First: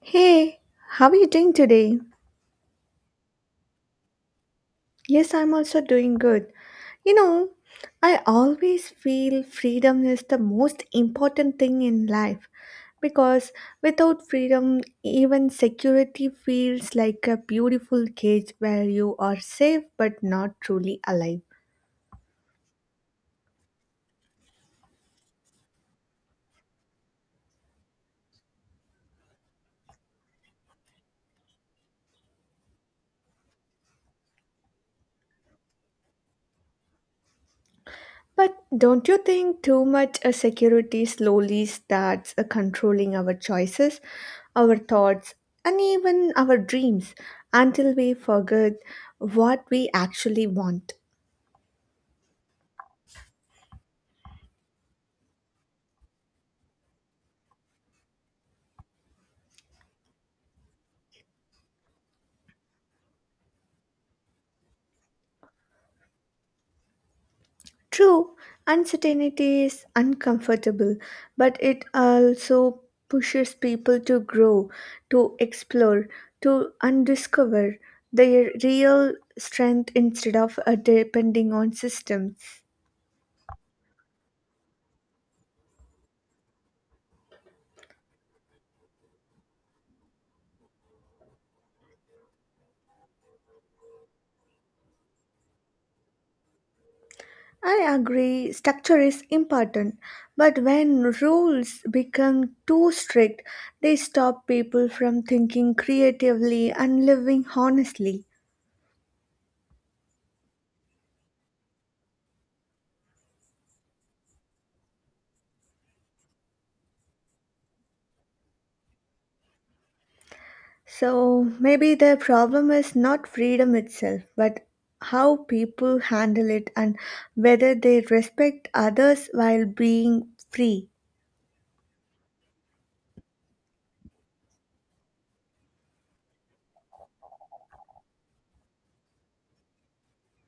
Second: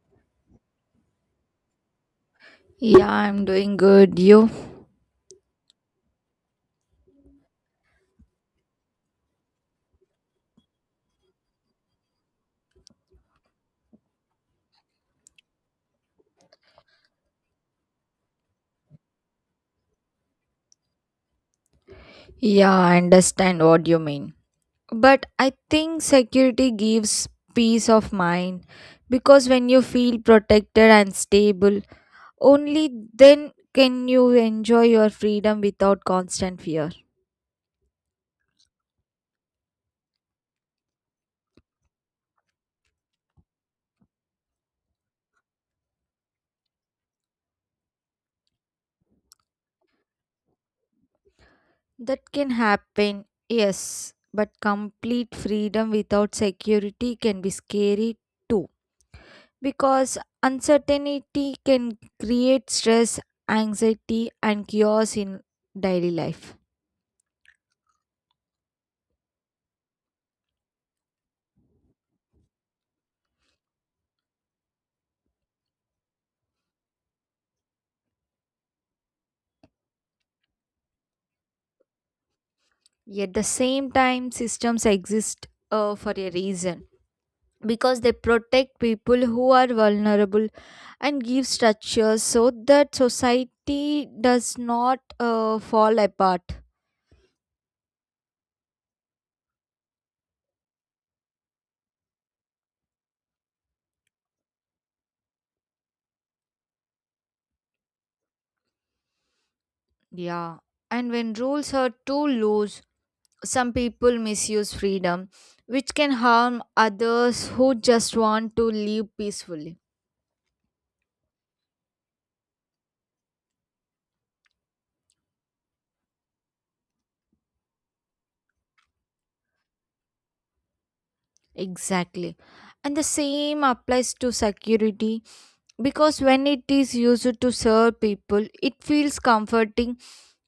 Hey, how are you doing today? Yeah, I'm doing good. You? Yes, I'm also doing good. You know, I always feel freedom is the most important thing in life because without freedom, even security feels like a beautiful cage where you are safe but not truly alive. Yeah, I understand what you mean. But I think security gives peace of mind because when you feel protected and stable, only then can you enjoy your freedom without constant fear. But don't you think too much a security slowly starts controlling our choices, our thoughts, and even our dreams until we forget what we actually want? That can happen, yes, but complete freedom without security can be scary too. Because uncertainty can create stress, anxiety, and chaos in daily life. True, uncertainty is uncomfortable, but it also pushes people to grow, to explore, to undiscover their real strength instead of depending on systems. Yet, the same time, systems exist for a reason because they protect people who are vulnerable and give structures so that society does not fall apart. I agree, structure is important, but when rules become too strict, they stop people from thinking creatively and living honestly. Yeah, and when rules are too loose, some people misuse freedom, which can harm others who just want to live peacefully. So maybe the problem is not freedom itself, but how people handle it and whether they respect others while being free. Exactly. And the same applies to security because when it is used to serve people, it feels comforting,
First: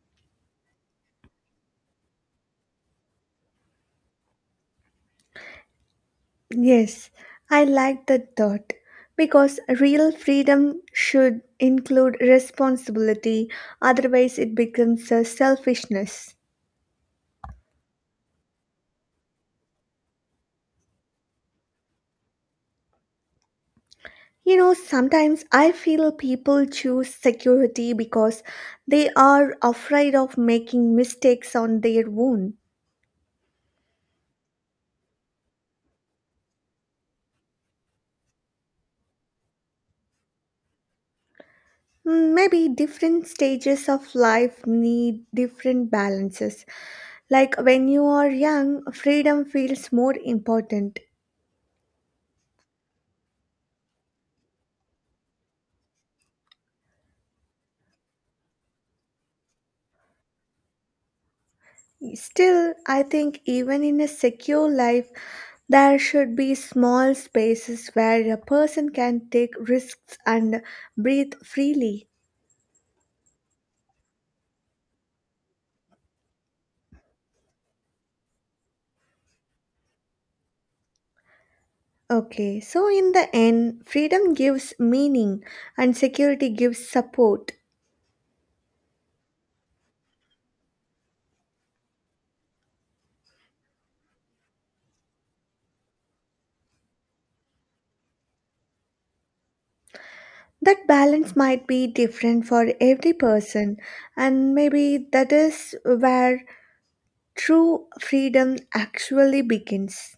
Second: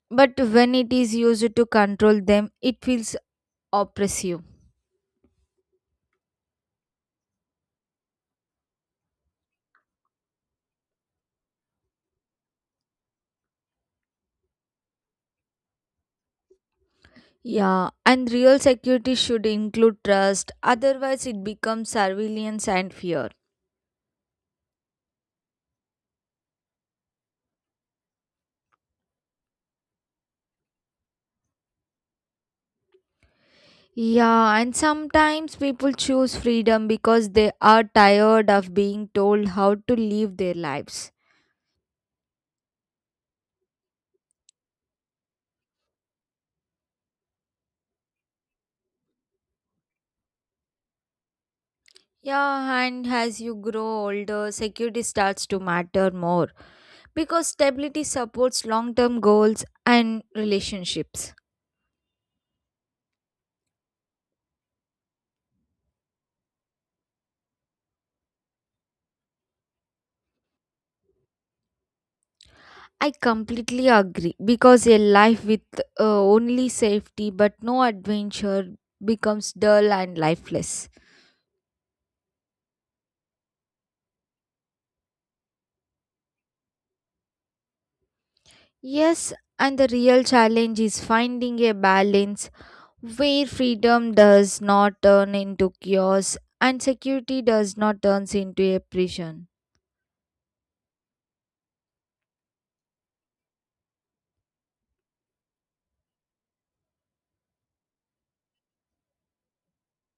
but when it is used to control them, it feels oppressive. Yes, I like that thought because real freedom should include responsibility, otherwise, it becomes a selfishness. Yeah, and real security should include trust, otherwise, it becomes surveillance and fear. You know, sometimes I feel people choose security because they are afraid of making mistakes on their own. Yeah, and sometimes people choose freedom because they are tired of being told how to live their lives. Mm, maybe different stages of life need different balances. Like when you are young, freedom feels more important. Yeah, and as you grow older, security starts to matter more because stability supports long term goals and relationships. Still, I think even in a secure life, there should be small spaces where a person can take risks and breathe freely. I completely agree because a life with only safety but no adventure becomes dull and lifeless. Okay, so in the end, freedom gives meaning and security gives support. Yes, and the real challenge is finding a balance where freedom does not turn into chaos and security does not turns into a prison. That balance might be different for every person, and maybe that is where true freedom actually begins.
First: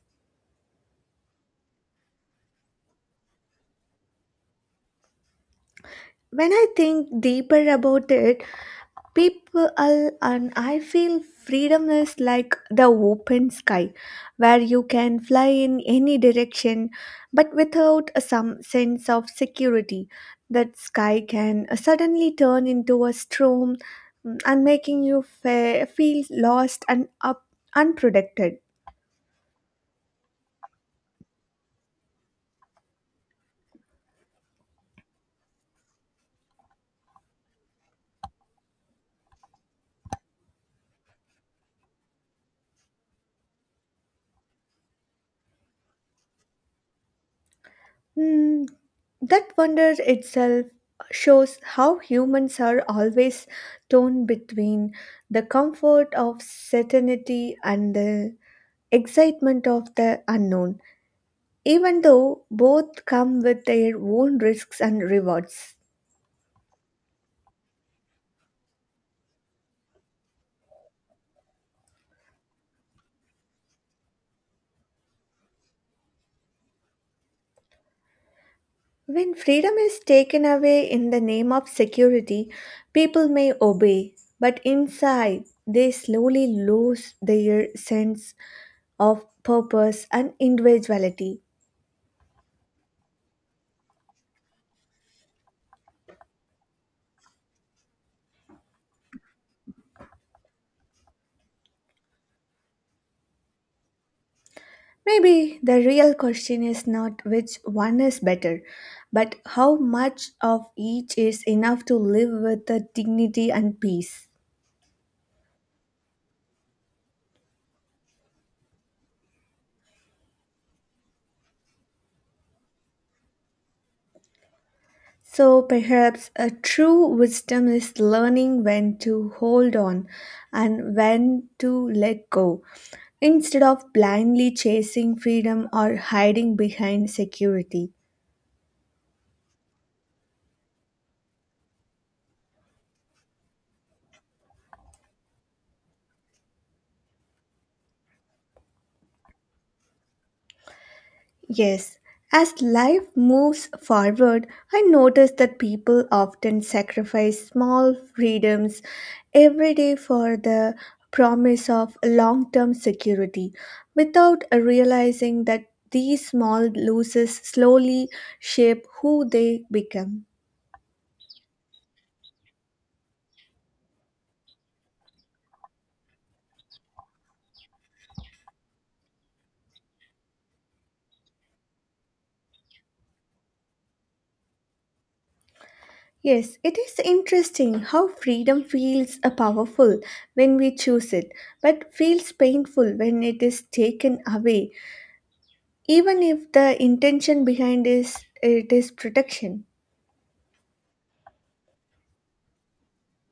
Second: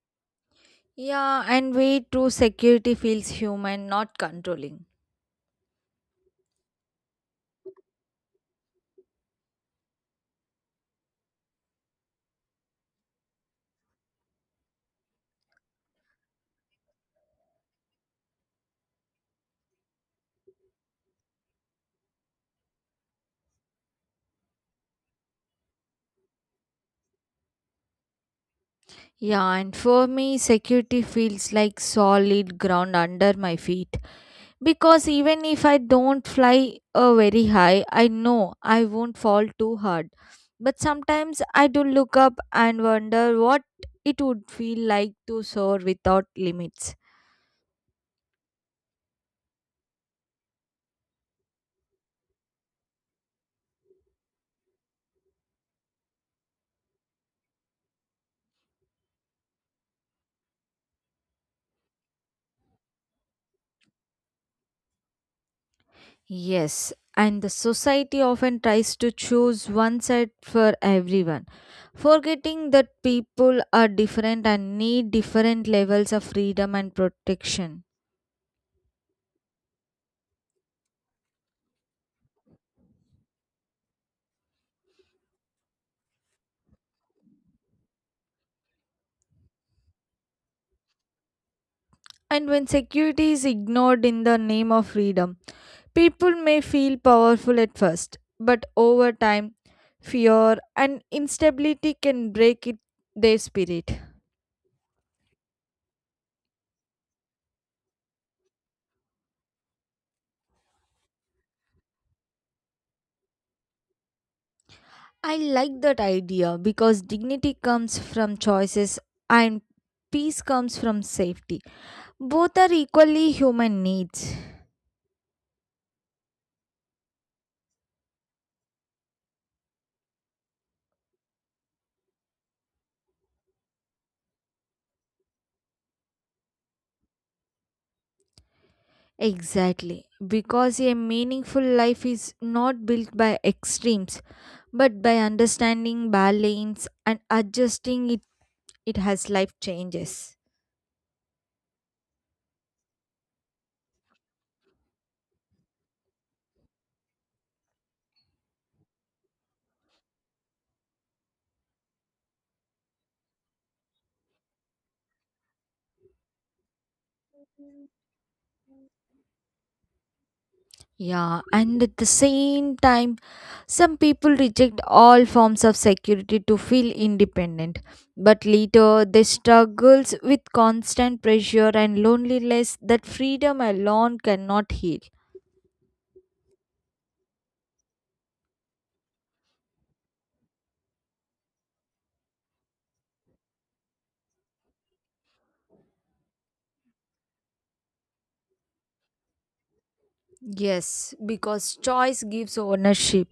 Yeah, and way true security feels human, not controlling. When I think deeper about it, people and I feel freedom is like the open sky where you can fly in any direction but without a some sense of security that sky can suddenly turn into a storm and making you feel lost and up unprotected. Yeah, and for me, security feels like solid ground under my feet. Because even if I don't fly very high, I know I won't fall too hard. But sometimes I do look up and wonder what it would feel like to soar without limits. Hmm, that wonder itself shows how humans are always torn between the comfort of certainty and the excitement of the unknown, even though both come with their own risks and rewards. Yes, and the society often tries to choose one side for everyone, forgetting that people are different and need different levels of freedom and protection. When freedom is taken away in the name of security, people may obey, but inside they slowly lose their sense of purpose and individuality. And when security is ignored in the name of freedom, people may feel powerful at first, but over time, fear and instability can break it, their spirit. Maybe the real question is not which one is better, but how much of each is enough to live with the dignity and peace. I like that idea because dignity comes from choices and peace comes from safety. Both are equally human needs. So perhaps a true wisdom is learning when to hold on and when to let go, instead of blindly chasing freedom or hiding behind security. Exactly. Because a meaningful life is not built by extremes, but by understanding balance and adjusting it, it has life changes. Yes, as life moves forward, I notice that people often sacrifice small freedoms every day for the promise of long term security without realizing that these small losses slowly shape who they become. Yeah, and at the same time, some people reject all forms of security to feel independent. But later, they struggles with constant pressure and loneliness that freedom alone cannot heal. Yes, it is interesting how freedom feels powerful when we choose it, but feels painful when it is taken away even if the intention behind is it is protection. Yes, because choice gives ownership,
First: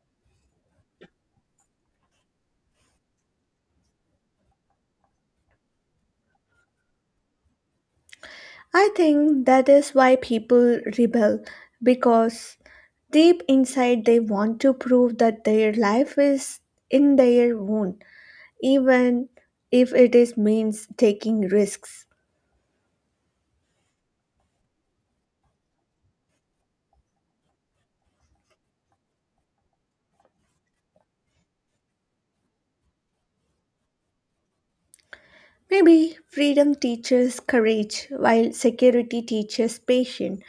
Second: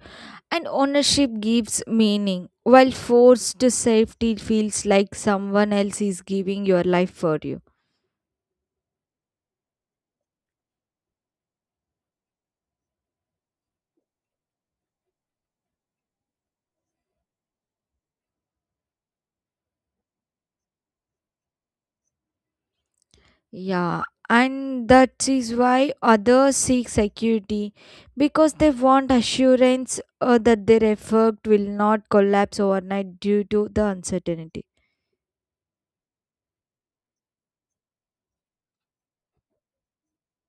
and ownership gives meaning, while forced safety feels like someone else is giving your life for you. I think that is why people rebel because deep inside they want to prove that their life is in their own even if it is means taking risks. Yeah, and that is why others seek security because they want assurance that their effort will not collapse overnight due to the uncertainty. Maybe freedom teaches courage while security teaches patience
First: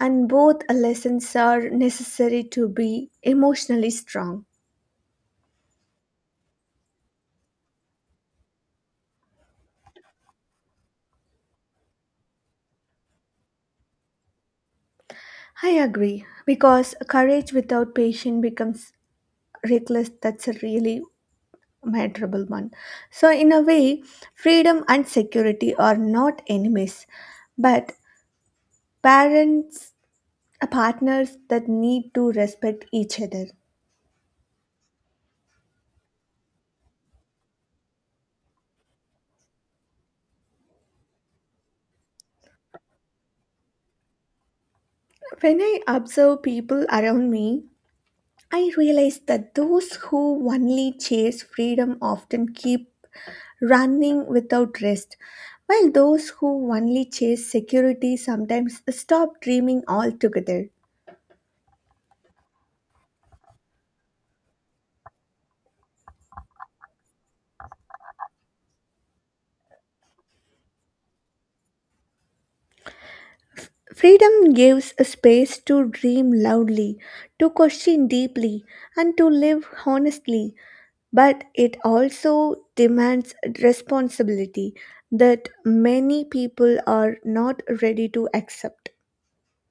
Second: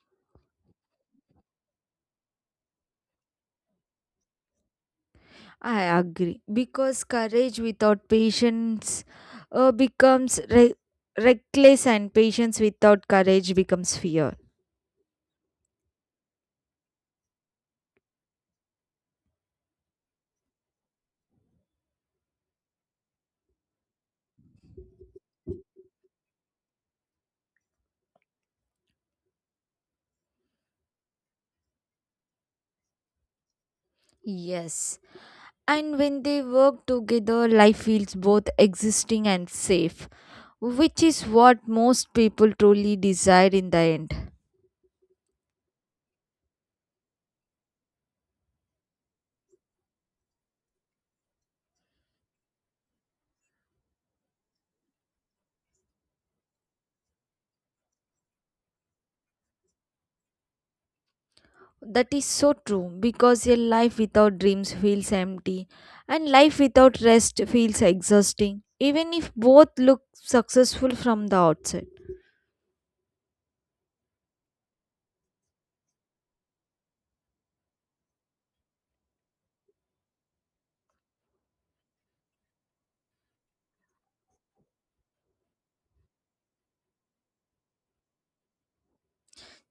and both lessons are necessary to be emotionally strong. I agree because courage without patience becomes reckless, and patience without courage becomes fear. I agree because courage without patience becomes reckless. That's a really miserable one. So, in a way, freedom and security are not enemies, but parents, partners that need to respect each other. Yes. And when they work together, life feels both existing and safe, which is what most people truly desire in the end. When I observe people around me, I realize that those who only chase freedom often keep running without rest, while those who only chase security sometimes stop dreaming altogether. That is so true because a life without dreams feels empty and life without rest feels exhausting, even if both look successful from the outset. Freedom gives a space to dream loudly, to question deeply, and to live honestly, but it also demands responsibility that many people are not ready to accept.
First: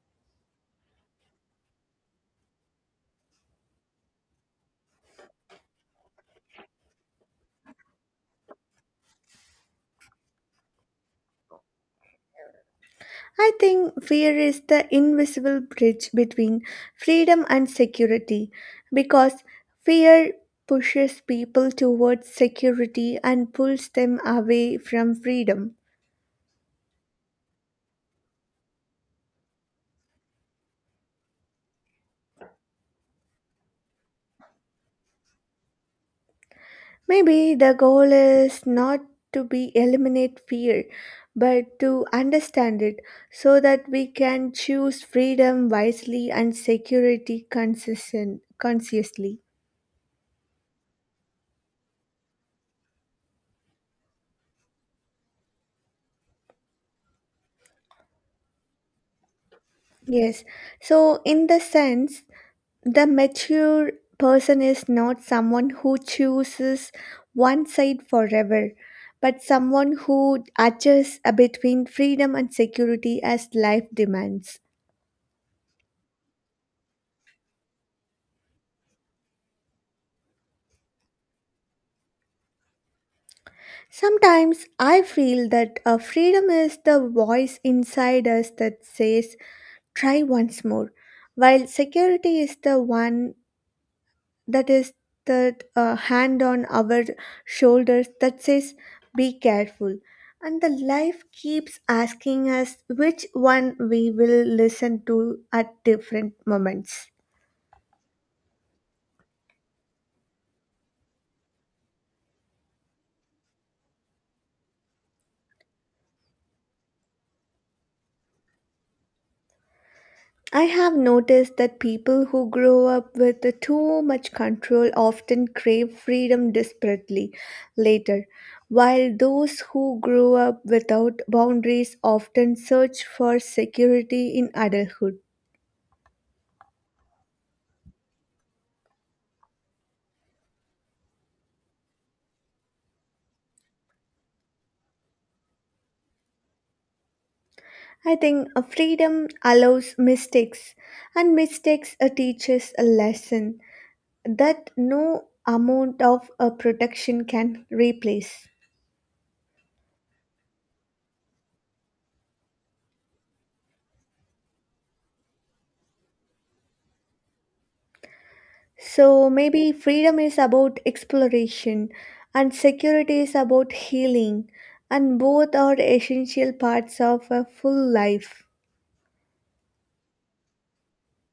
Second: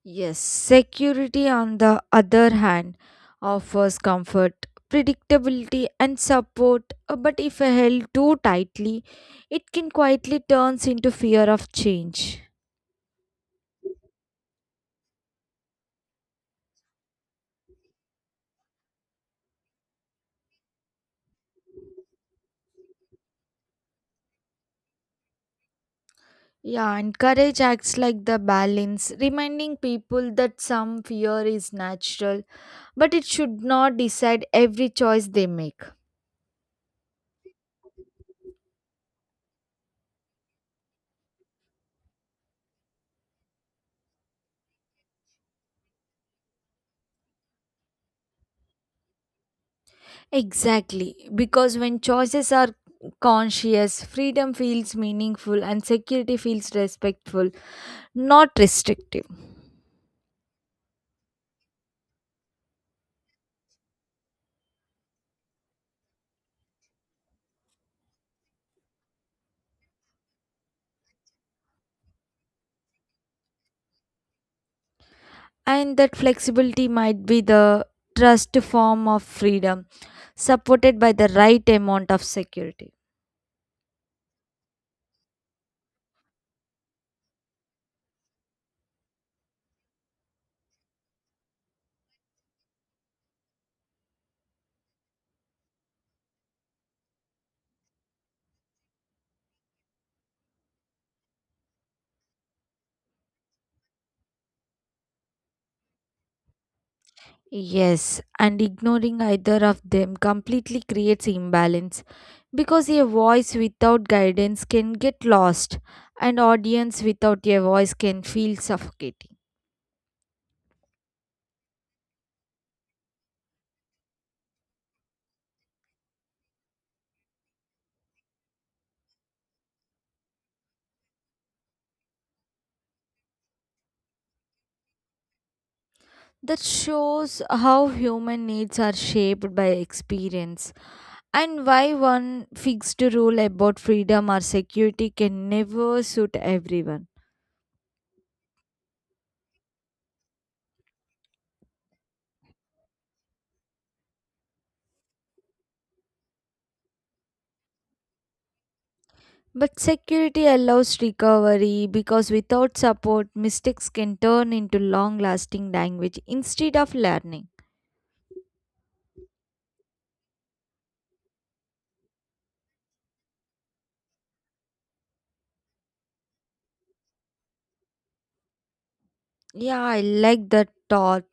Yes, security on the other hand offers comfort, predictability, and support, but if held too tightly, it can quietly turns into fear of change. I think fear is the invisible bridge between freedom and security because fear pushes people towards security and pulls them away from freedom. Yeah, and courage acts like the balance, reminding people that some fear is natural, but it should not decide every choice they make. Maybe the goal is not to be eliminate fear but to understand it so that we can choose freedom wisely and security consistent consciously. Exactly, because when choices are conscious, freedom feels meaningful and security feels respectful, not restrictive. Yes. So in the sense the mature person is not someone who chooses one side forever, but someone who adjusts between freedom and security as life demands. And that flexibility might be the trust form of freedom, supported by the right amount of security. Sometimes I feel that freedom is the voice inside us that says, try once more, while security is the one that is that hand on our shoulders that says be careful and the life keeps asking us which one we will listen to at different moments. Yes, and ignoring either of them completely creates imbalance because a voice without guidance can get lost and audience without a voice can feel suffocating. I have noticed that people who grow up with too much control often crave freedom desperately later while those who grow up without boundaries often search for security in adulthood. That shows how human needs are shaped by experience and why one fixed rule about freedom or security can never suit everyone. I think freedom allows mistakes, and mistakes teaches a lesson that no amount of protection can replace. But security allows recovery because without support, mistakes can turn into long lasting language instead of learning. So maybe freedom is about exploration, and security is about healing, and both are essential parts of a full life. Yeah, I like that thought.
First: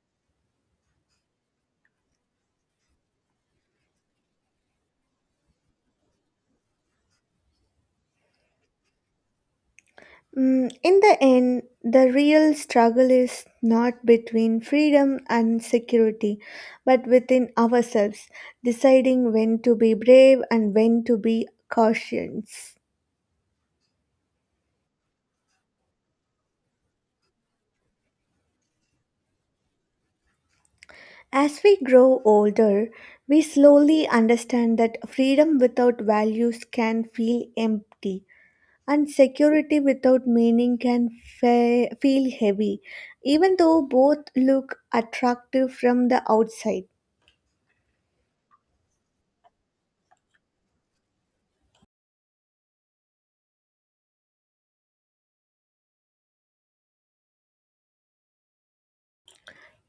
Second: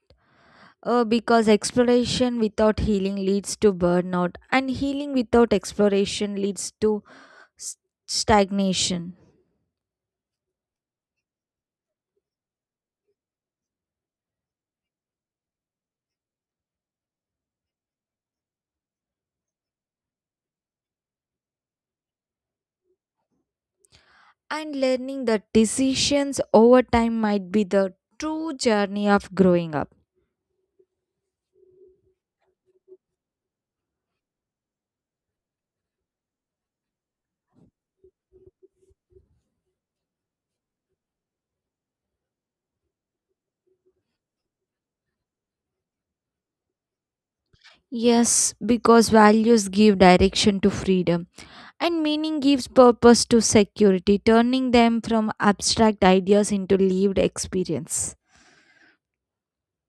Because exploration without healing leads to burnout, and healing without exploration leads to s- stagnation. Mm, in the end, the real struggle is not between freedom and security, but within ourselves, deciding when to be brave and when to be cautious. And learning that decisions over time might be the true journey of growing up. As we grow older, we slowly understand that freedom without values can feel empty, and security without meaning can feel heavy, even though both look attractive from the outside. Yes, because values give direction to freedom and meaning gives purpose to security, turning them from abstract ideas into lived experience.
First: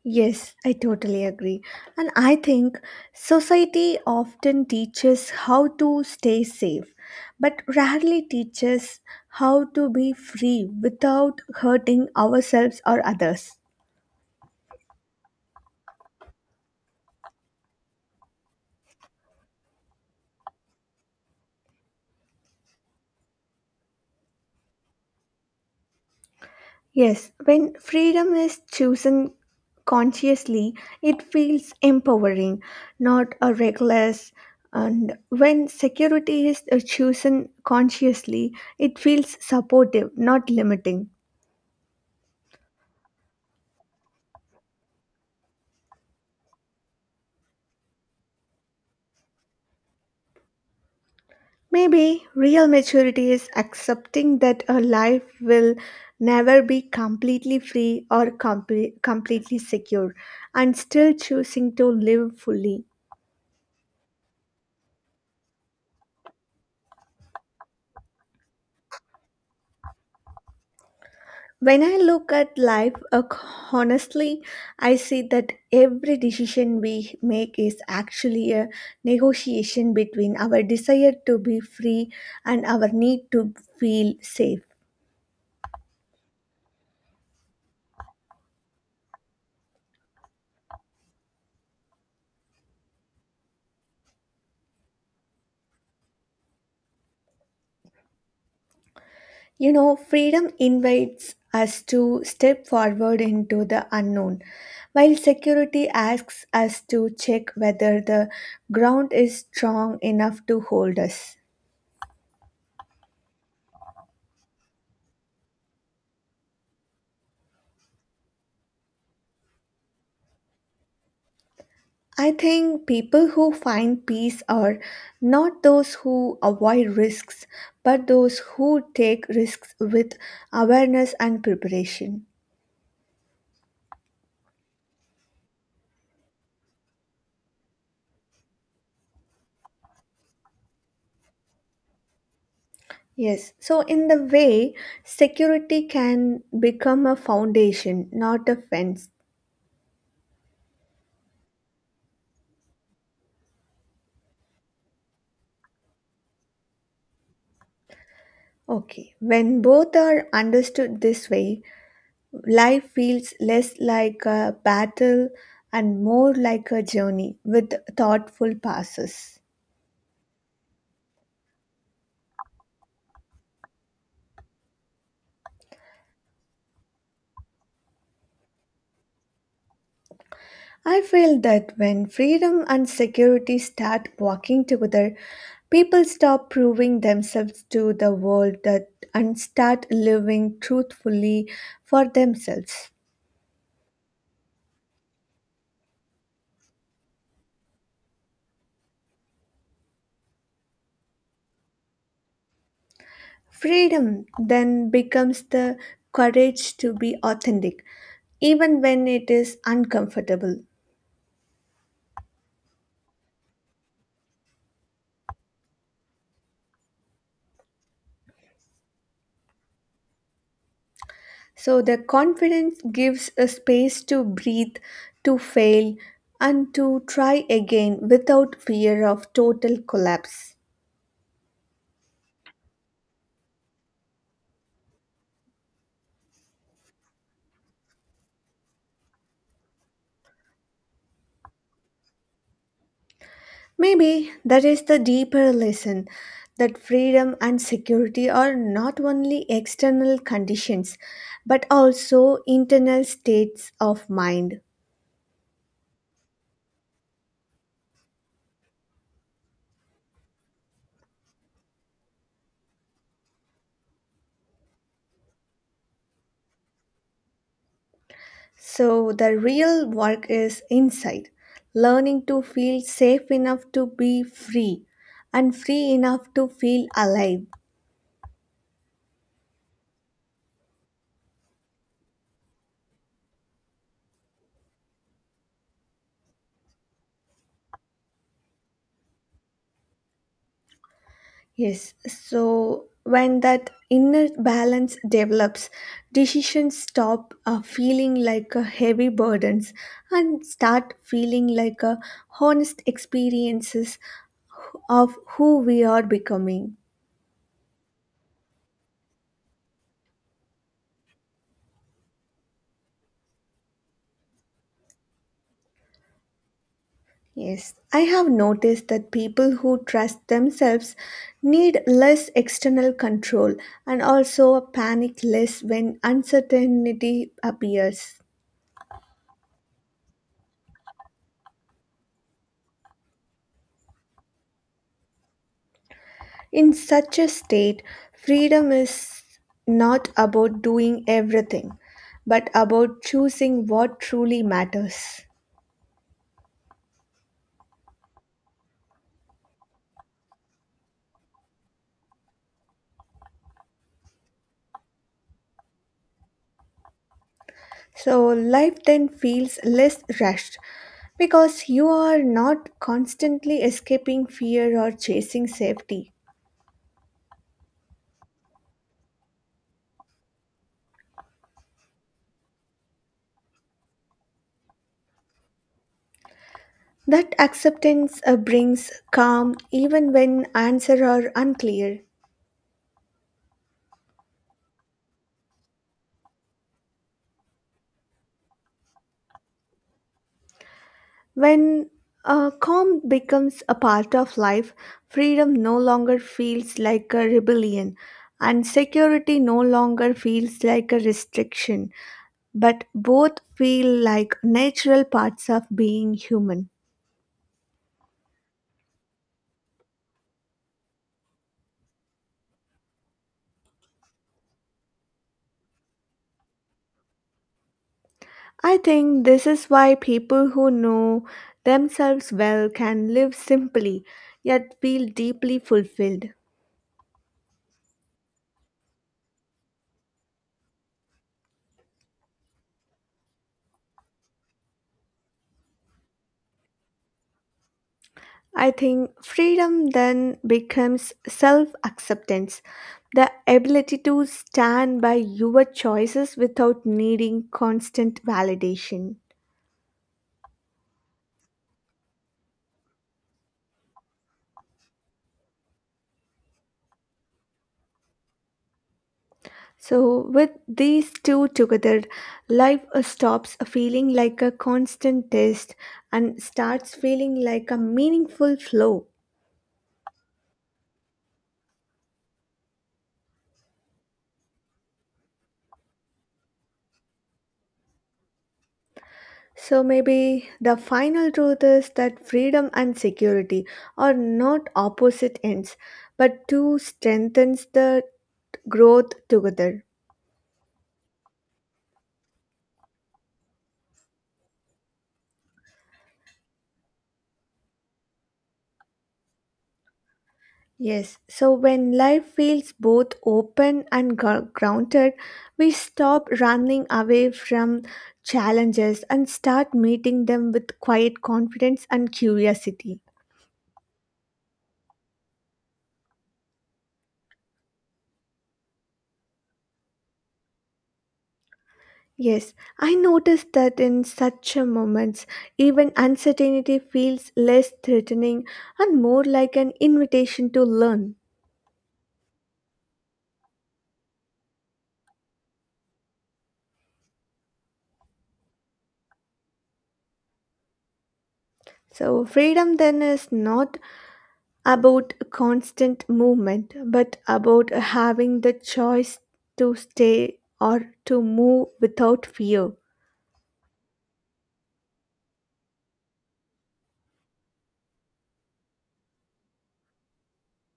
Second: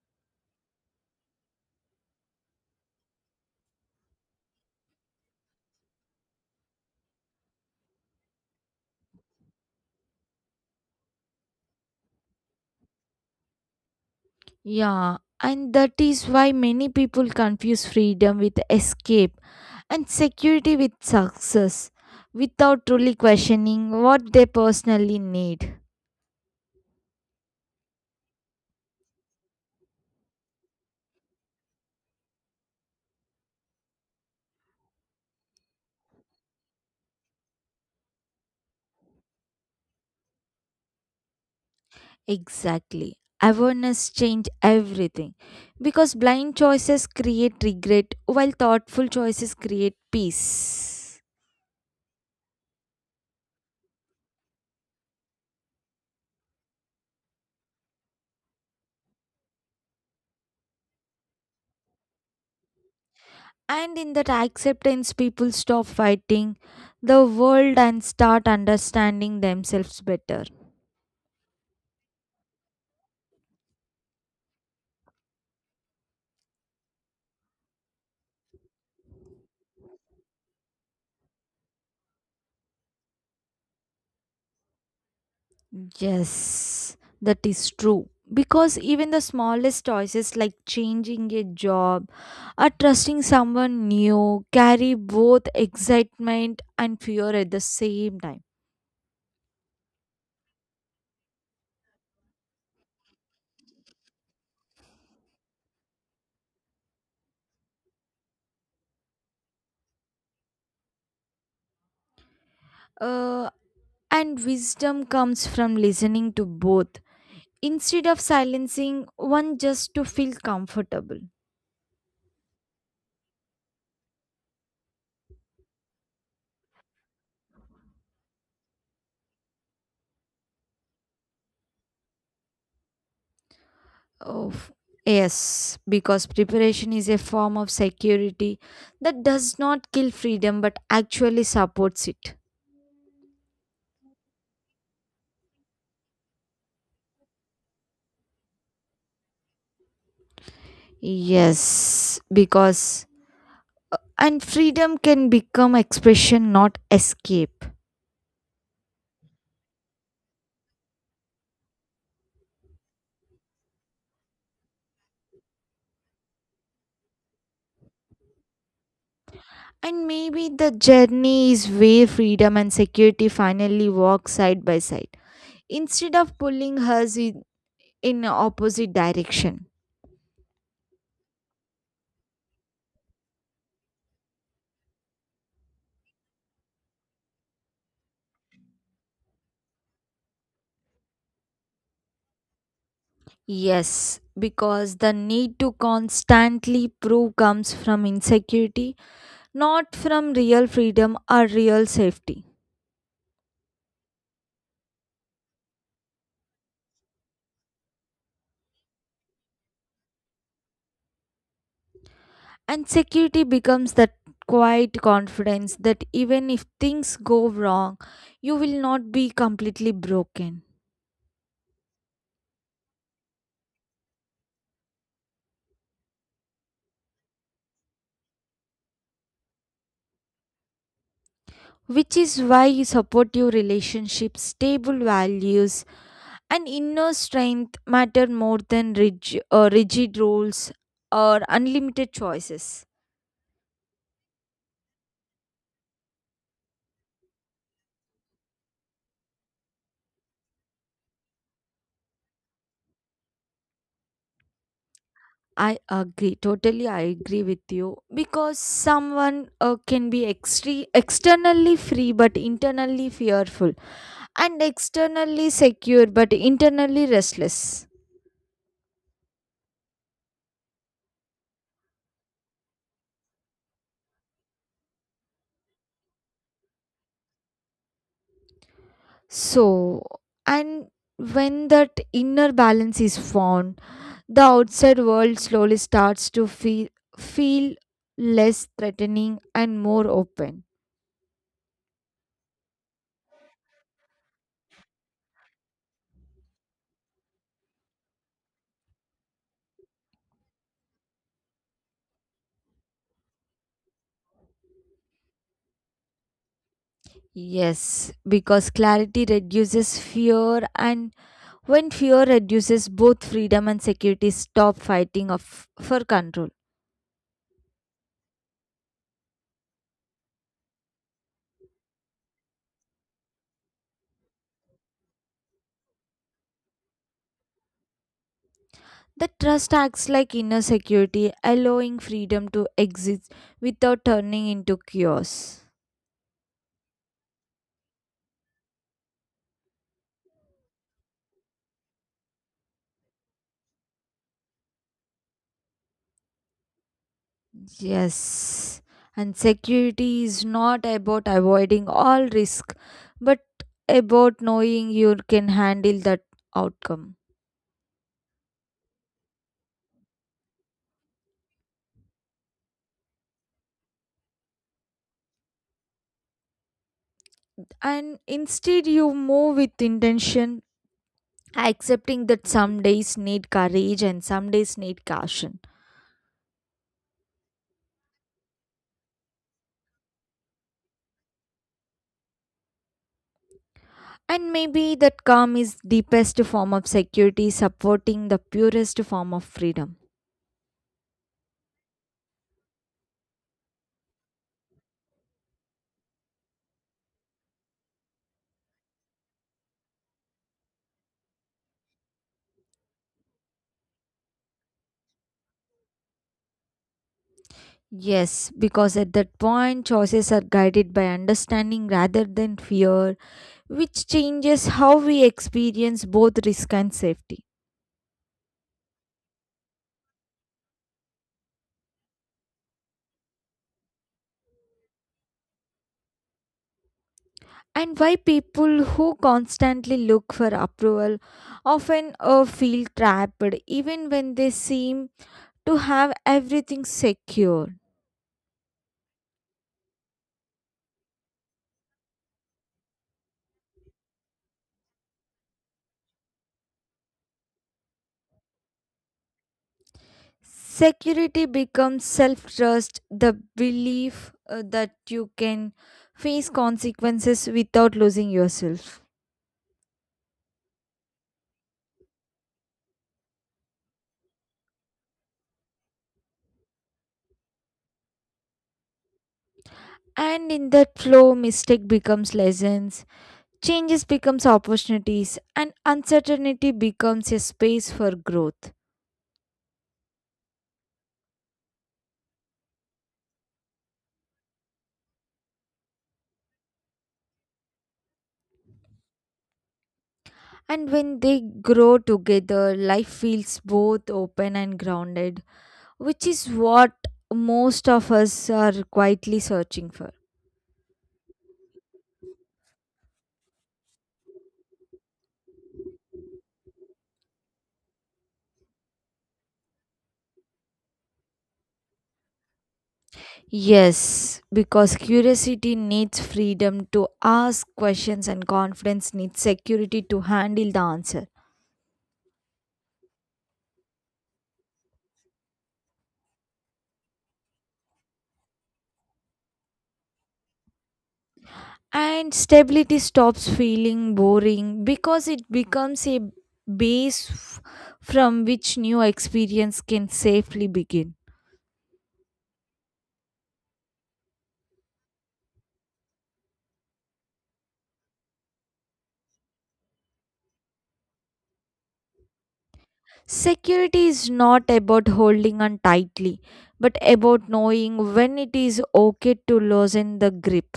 Yes, I totally agree. And I think society often teaches how to stay safe, but rarely teaches how to be free without hurting ourselves or others. Yeah, and that is why many people confuse freedom with escape and security with success without truly questioning what they personally need. Yes, when freedom is chosen consciously, it feels empowering, not a reckless. And when security is chosen consciously, it feels supportive, not limiting. Exactly. Awareness changed everything because blind choices create regret while thoughtful choices create peace. Maybe real maturity is accepting that a life will never be completely free or completely secure and still choosing to live fully. And in that acceptance, people stop fighting the world and start understanding themselves better. When I look at life honestly, I see that every decision we make is actually a negotiation between our desire to be free and our need to feel safe. Yes, that is true. Because even the smallest choices like changing a job or trusting someone new carry both excitement and fear at the same time. You know, freedom invites us to step forward into the unknown, while security asks us to check whether the ground is strong enough to hold us. Uh, And wisdom comes from listening to both instead of silencing one just to feel comfortable. I think people who find peace are not those who avoid risks, but those who take risks with awareness and preparation. Oh, yes, because preparation is a form of security that does not kill freedom but actually supports it. Yes, so in the way, security can become a foundation, not a fence. Yes, because and freedom can become expression, not escape. Okay, when both are understood this way, life feels less like a battle and more like a journey with thoughtful passes. And maybe the journey is where freedom and security finally walk side by side. Instead of pulling us in opposite direction. I feel that when freedom and security start walking together, people stop proving themselves to the world that, and start living truthfully for themselves. Yes, because the need to constantly prove comes from insecurity, not from real freedom or real safety. Freedom then becomes the courage to be authentic, even when it is uncomfortable. And security becomes that quiet confidence that even if things go wrong you will not be completely broken, So, the confidence gives a space to breathe, to fail, and to try again without fear of total collapse. which is why supportive relationships, stable values, and inner strength matter more than rigid rules or unlimited choices. Maybe that is the deeper lesson that freedom and security are not only external conditions but also internal states of mind. I agree. Totally, I agree with you. Because someone can be externally free but internally fearful, and externally secure but internally restless. So the real work is inside, learning to feel safe enough to be free and free enough to feel alive. So, and when that inner balance is found, the outside world slowly starts to feel less threatening and more open. Yes, so when that inner balance develops, decisions stop feeling like a heavy burdens and start feeling like a honest experiences of who we are becoming. Yes, because clarity reduces fear, and when fear reduces, both freedom and security stop fighting for control. Yes, I have noticed that people who trust themselves need less external control and also panic less when uncertainty appears. The trust acts like inner security, allowing freedom to exist without turning into chaos. In such a state, freedom is not about doing everything, but about choosing what truly matters. Yes. And security is not about avoiding all risk, but about knowing you can handle that outcome. So, life then feels less rushed because you are not constantly escaping fear or chasing safety. And instead, you move with intention, accepting that some days need courage and some days need caution. That acceptance brings calm even when answers are unclear. And maybe that calm is deepest form of security supporting the purest form of freedom. When calm becomes a part of life, freedom no longer feels like a rebellion and security no longer feels like a restriction, but both feel like natural parts of being human. Yes, because at that point choices are guided by understanding rather than fear, which changes how we experience both risk and safety. I think this is why people who know themselves well can live simply yet feel deeply fulfilled. And why people who constantly look for approval often feel trapped even when they seem to have everything secure. I think freedom then becomes self acceptance, the ability to stand by your choices without needing constant validation. Security becomes self trust, the belief that you can face consequences without losing yourself. So, with these two together, life stops feeling like a constant test and starts feeling like a meaningful flow. And in that flow, mistake becomes lessons, changes becomes opportunities, and uncertainty becomes a space for growth. So maybe the final truth is that freedom and security are not opposite ends, but two strengthens the growth together. And when they grow together, life feels both open and grounded, which is what most of us are quietly searching for. Yes, so when life feels both open and grounded, we stop running away from challenges and start meeting them with quiet confidence and curiosity. Yes, because curiosity needs freedom to ask questions and confidence needs security to handle the answer. Yes, I noticed that in such a moments, even uncertainty feels less threatening and more like an invitation to learn. And stability stops feeling boring because it becomes a base f- from which new experience can safely begin. So, freedom then is not about constant movement, but about having the choice to stay or to move without fear. Security is not about holding on tightly, but about knowing when it is okay to loosen the grip.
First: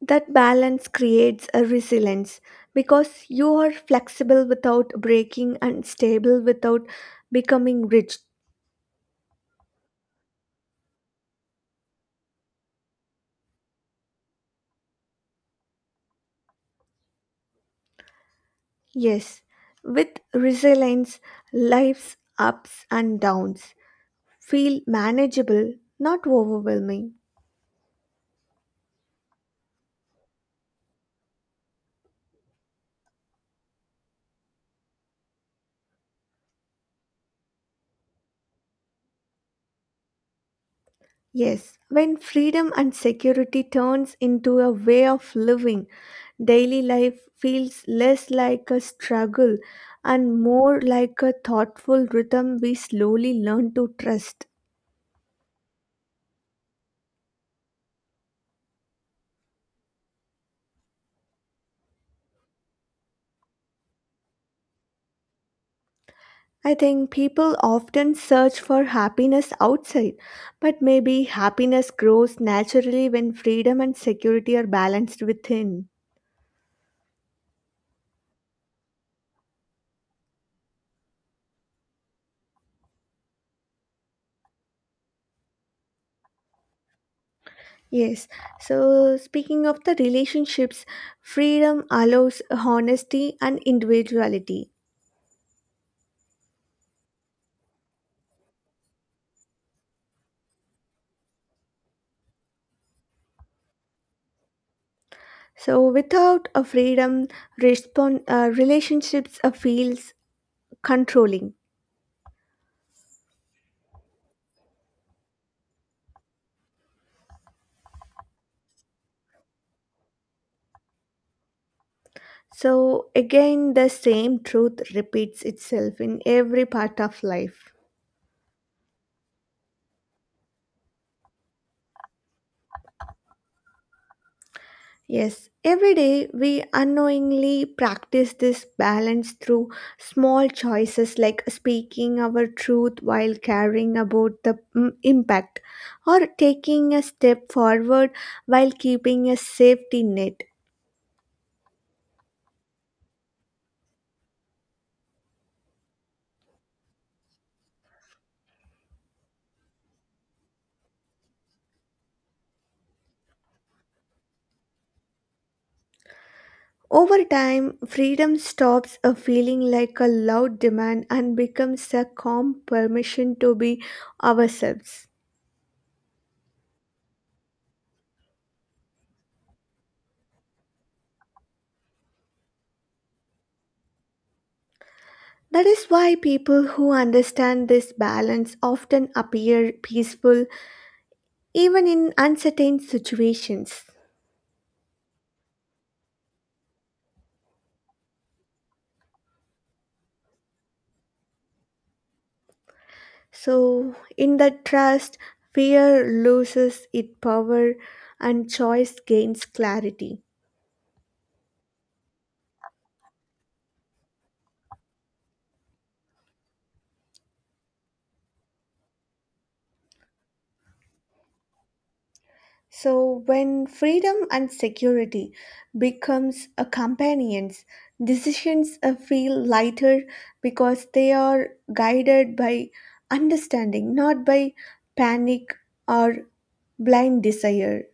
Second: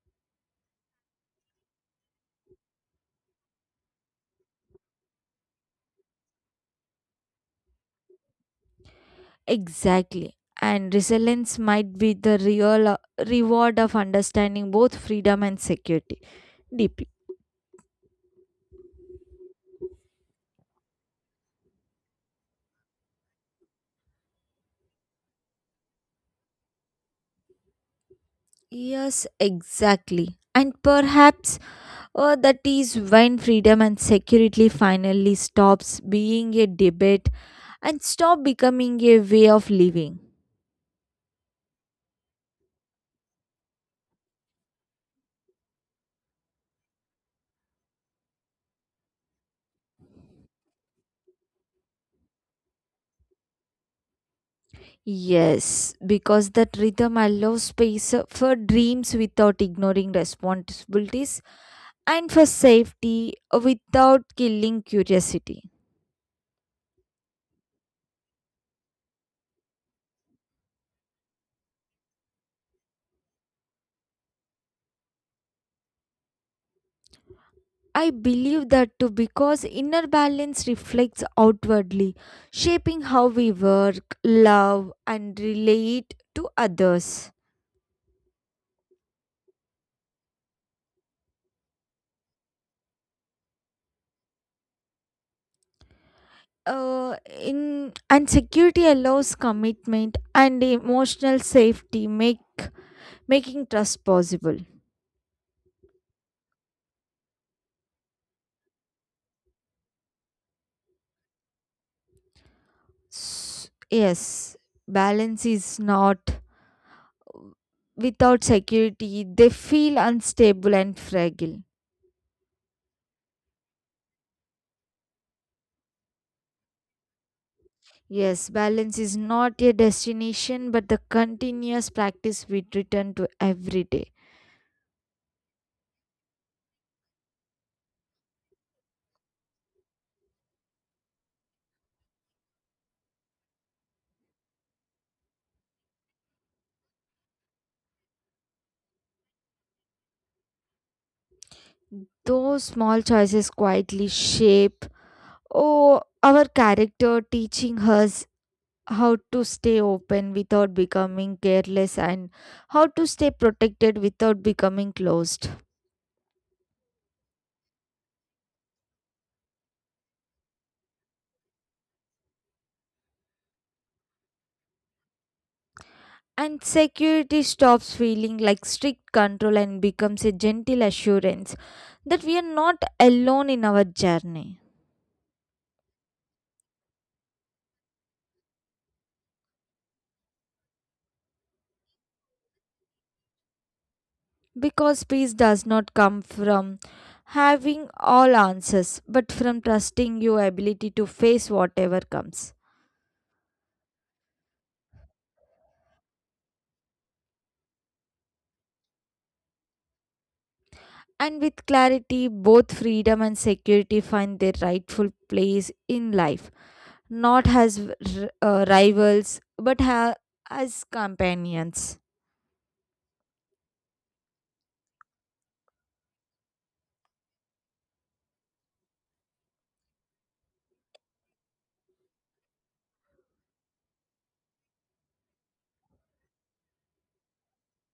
That balance creates a resilience because you are flexible without breaking and stable without becoming rigid. Exactly. And resilience might be the real reward of understanding both freedom and security deeply. Yes, with resilience, life's ups and downs feel manageable, not overwhelming. Yes, exactly. And perhaps that is when freedom and security finally stops being a debate and stop becoming a way of living. Yes, when freedom and security turns into a way of living, daily life feels less like a struggle and more like a thoughtful rhythm we slowly learn to trust. Yes, because that rhythm allows space for dreams without ignoring responsibilities and for safety without killing curiosity. I think people often search for happiness outside, but maybe happiness grows naturally when freedom and security are balanced within. I believe that too because inner balance reflects outwardly, shaping how we work, love, and relate to others. Yes, so speaking of the relationships, freedom allows honesty and individuality. In and security allows commitment and emotional safety, make making trust possible. So without a freedom, respond, relationships feels controlling. Yes, balance is not without security; they feel unstable and fragile. So again, the same truth repeats itself in every part of life. Yes, balance is not a destination but the continuous practice we return to every day. Yes, every day we unknowingly practice this balance through small choices like speaking our truth while caring about the impact or taking a step forward while keeping a safety net. Those small choices quietly shape, oh, our character, teaching us how to stay open without becoming careless and how to stay protected without becoming closed. Over time, freedom stops a feeling like a loud demand and becomes a calm permission to be ourselves. And security stops feeling like strict control and becomes a gentle assurance that we are not alone in our journey. That is why people who understand this balance often appear peaceful even in uncertain situations. Because peace does not come from having all answers, but from trusting your ability to face whatever comes. So, in that trust, fear loses its power and choice gains clarity. And with clarity, both freedom and security find their rightful place in life, not as rivals, but as companions. So, when freedom and security becomes a companions, decisions feel lighter because they are guided by understanding, not by panic or blind desire.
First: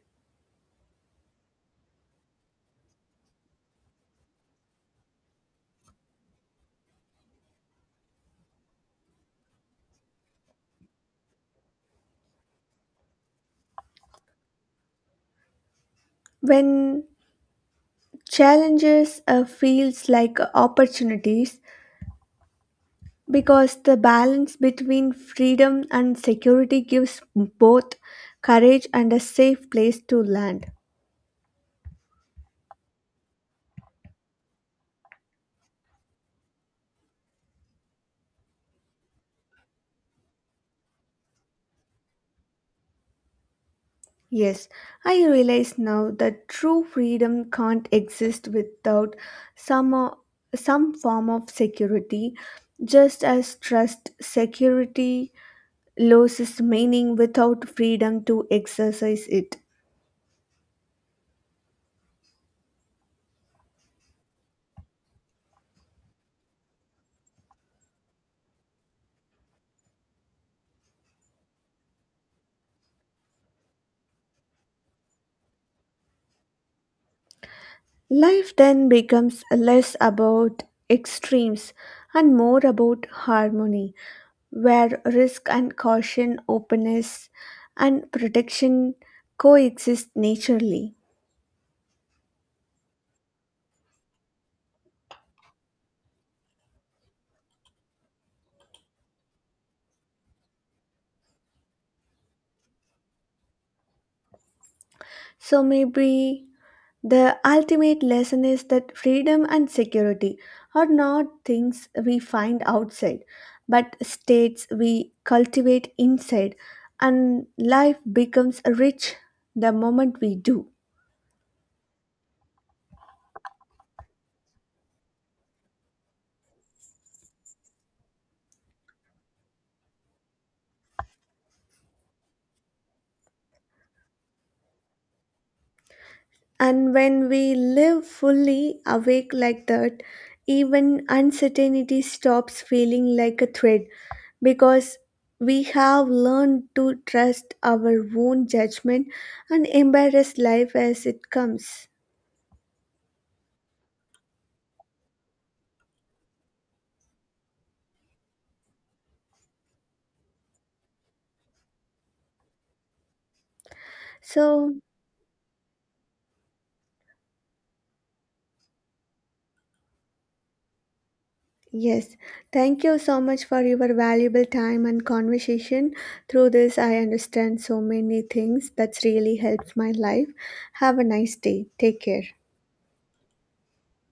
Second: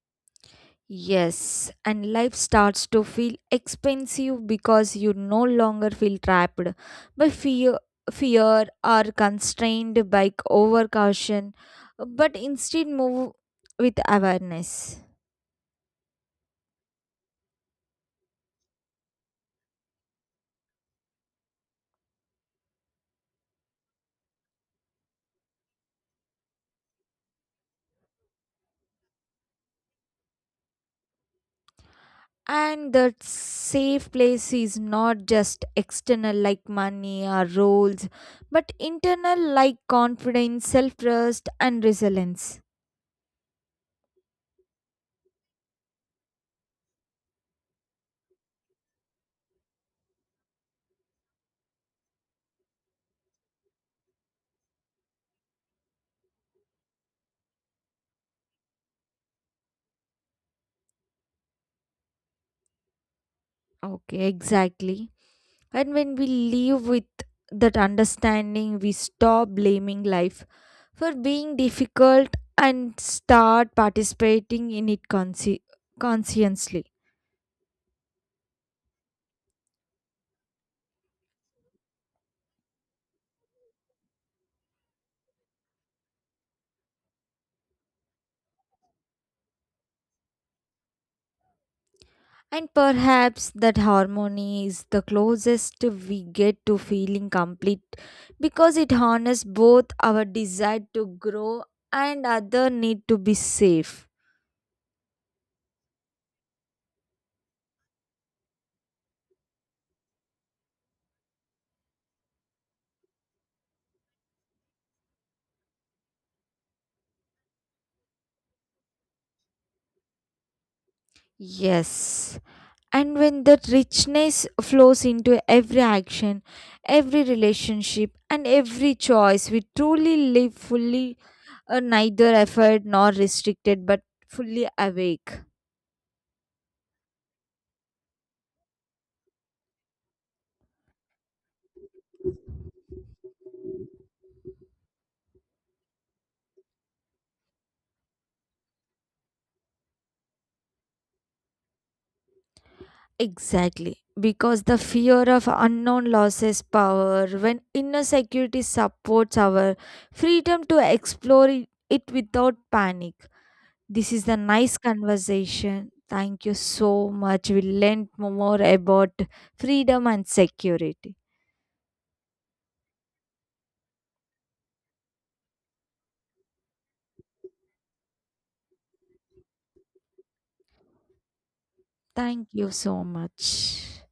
Yes, and life starts to feel expensive because you no longer feel trapped by fear or constrained by overcaution, but instead move with awareness. When challenges feels like opportunities, because the balance between freedom and security gives both courage and a safe place to land. And that safe place is not just external like money or roles, but internal like confidence, self trust, and resilience. Yes, I realize now that true freedom can't exist without some, o- some form of security, just as trust security loses meaning without freedom to exercise it. Okay, exactly. And when we live with that understanding, we stop blaming life for being difficult and start participating in it consciously. Life then becomes less about extremes and more about harmony, where risk and caution, openness and protection coexist naturally. And perhaps that harmony is the closest we get to feeling complete because it honors both our desire to grow and other need to be safe. So maybe the ultimate lesson is that freedom and security are not things we find outside, but states we cultivate inside, and life becomes rich the moment we do. Yes, and when that richness flows into every action, every relationship, and every choice, we truly live fully, neither effort nor restricted, but fully awake. And when we live fully awake like that, even uncertainty stops feeling like a threat because we have learned to trust our own judgment and embrace life as it comes. Exactly. Because the fear of unknown losses power when inner security supports our freedom to explore it without panic. This is the So, nice conversation. Thank you so much. We learned more about freedom and security. yes, thank you so much for your valuable time and conversation. Through this, I understand so many things that's really helped my life. Have a nice day. Take care. Thank you so much.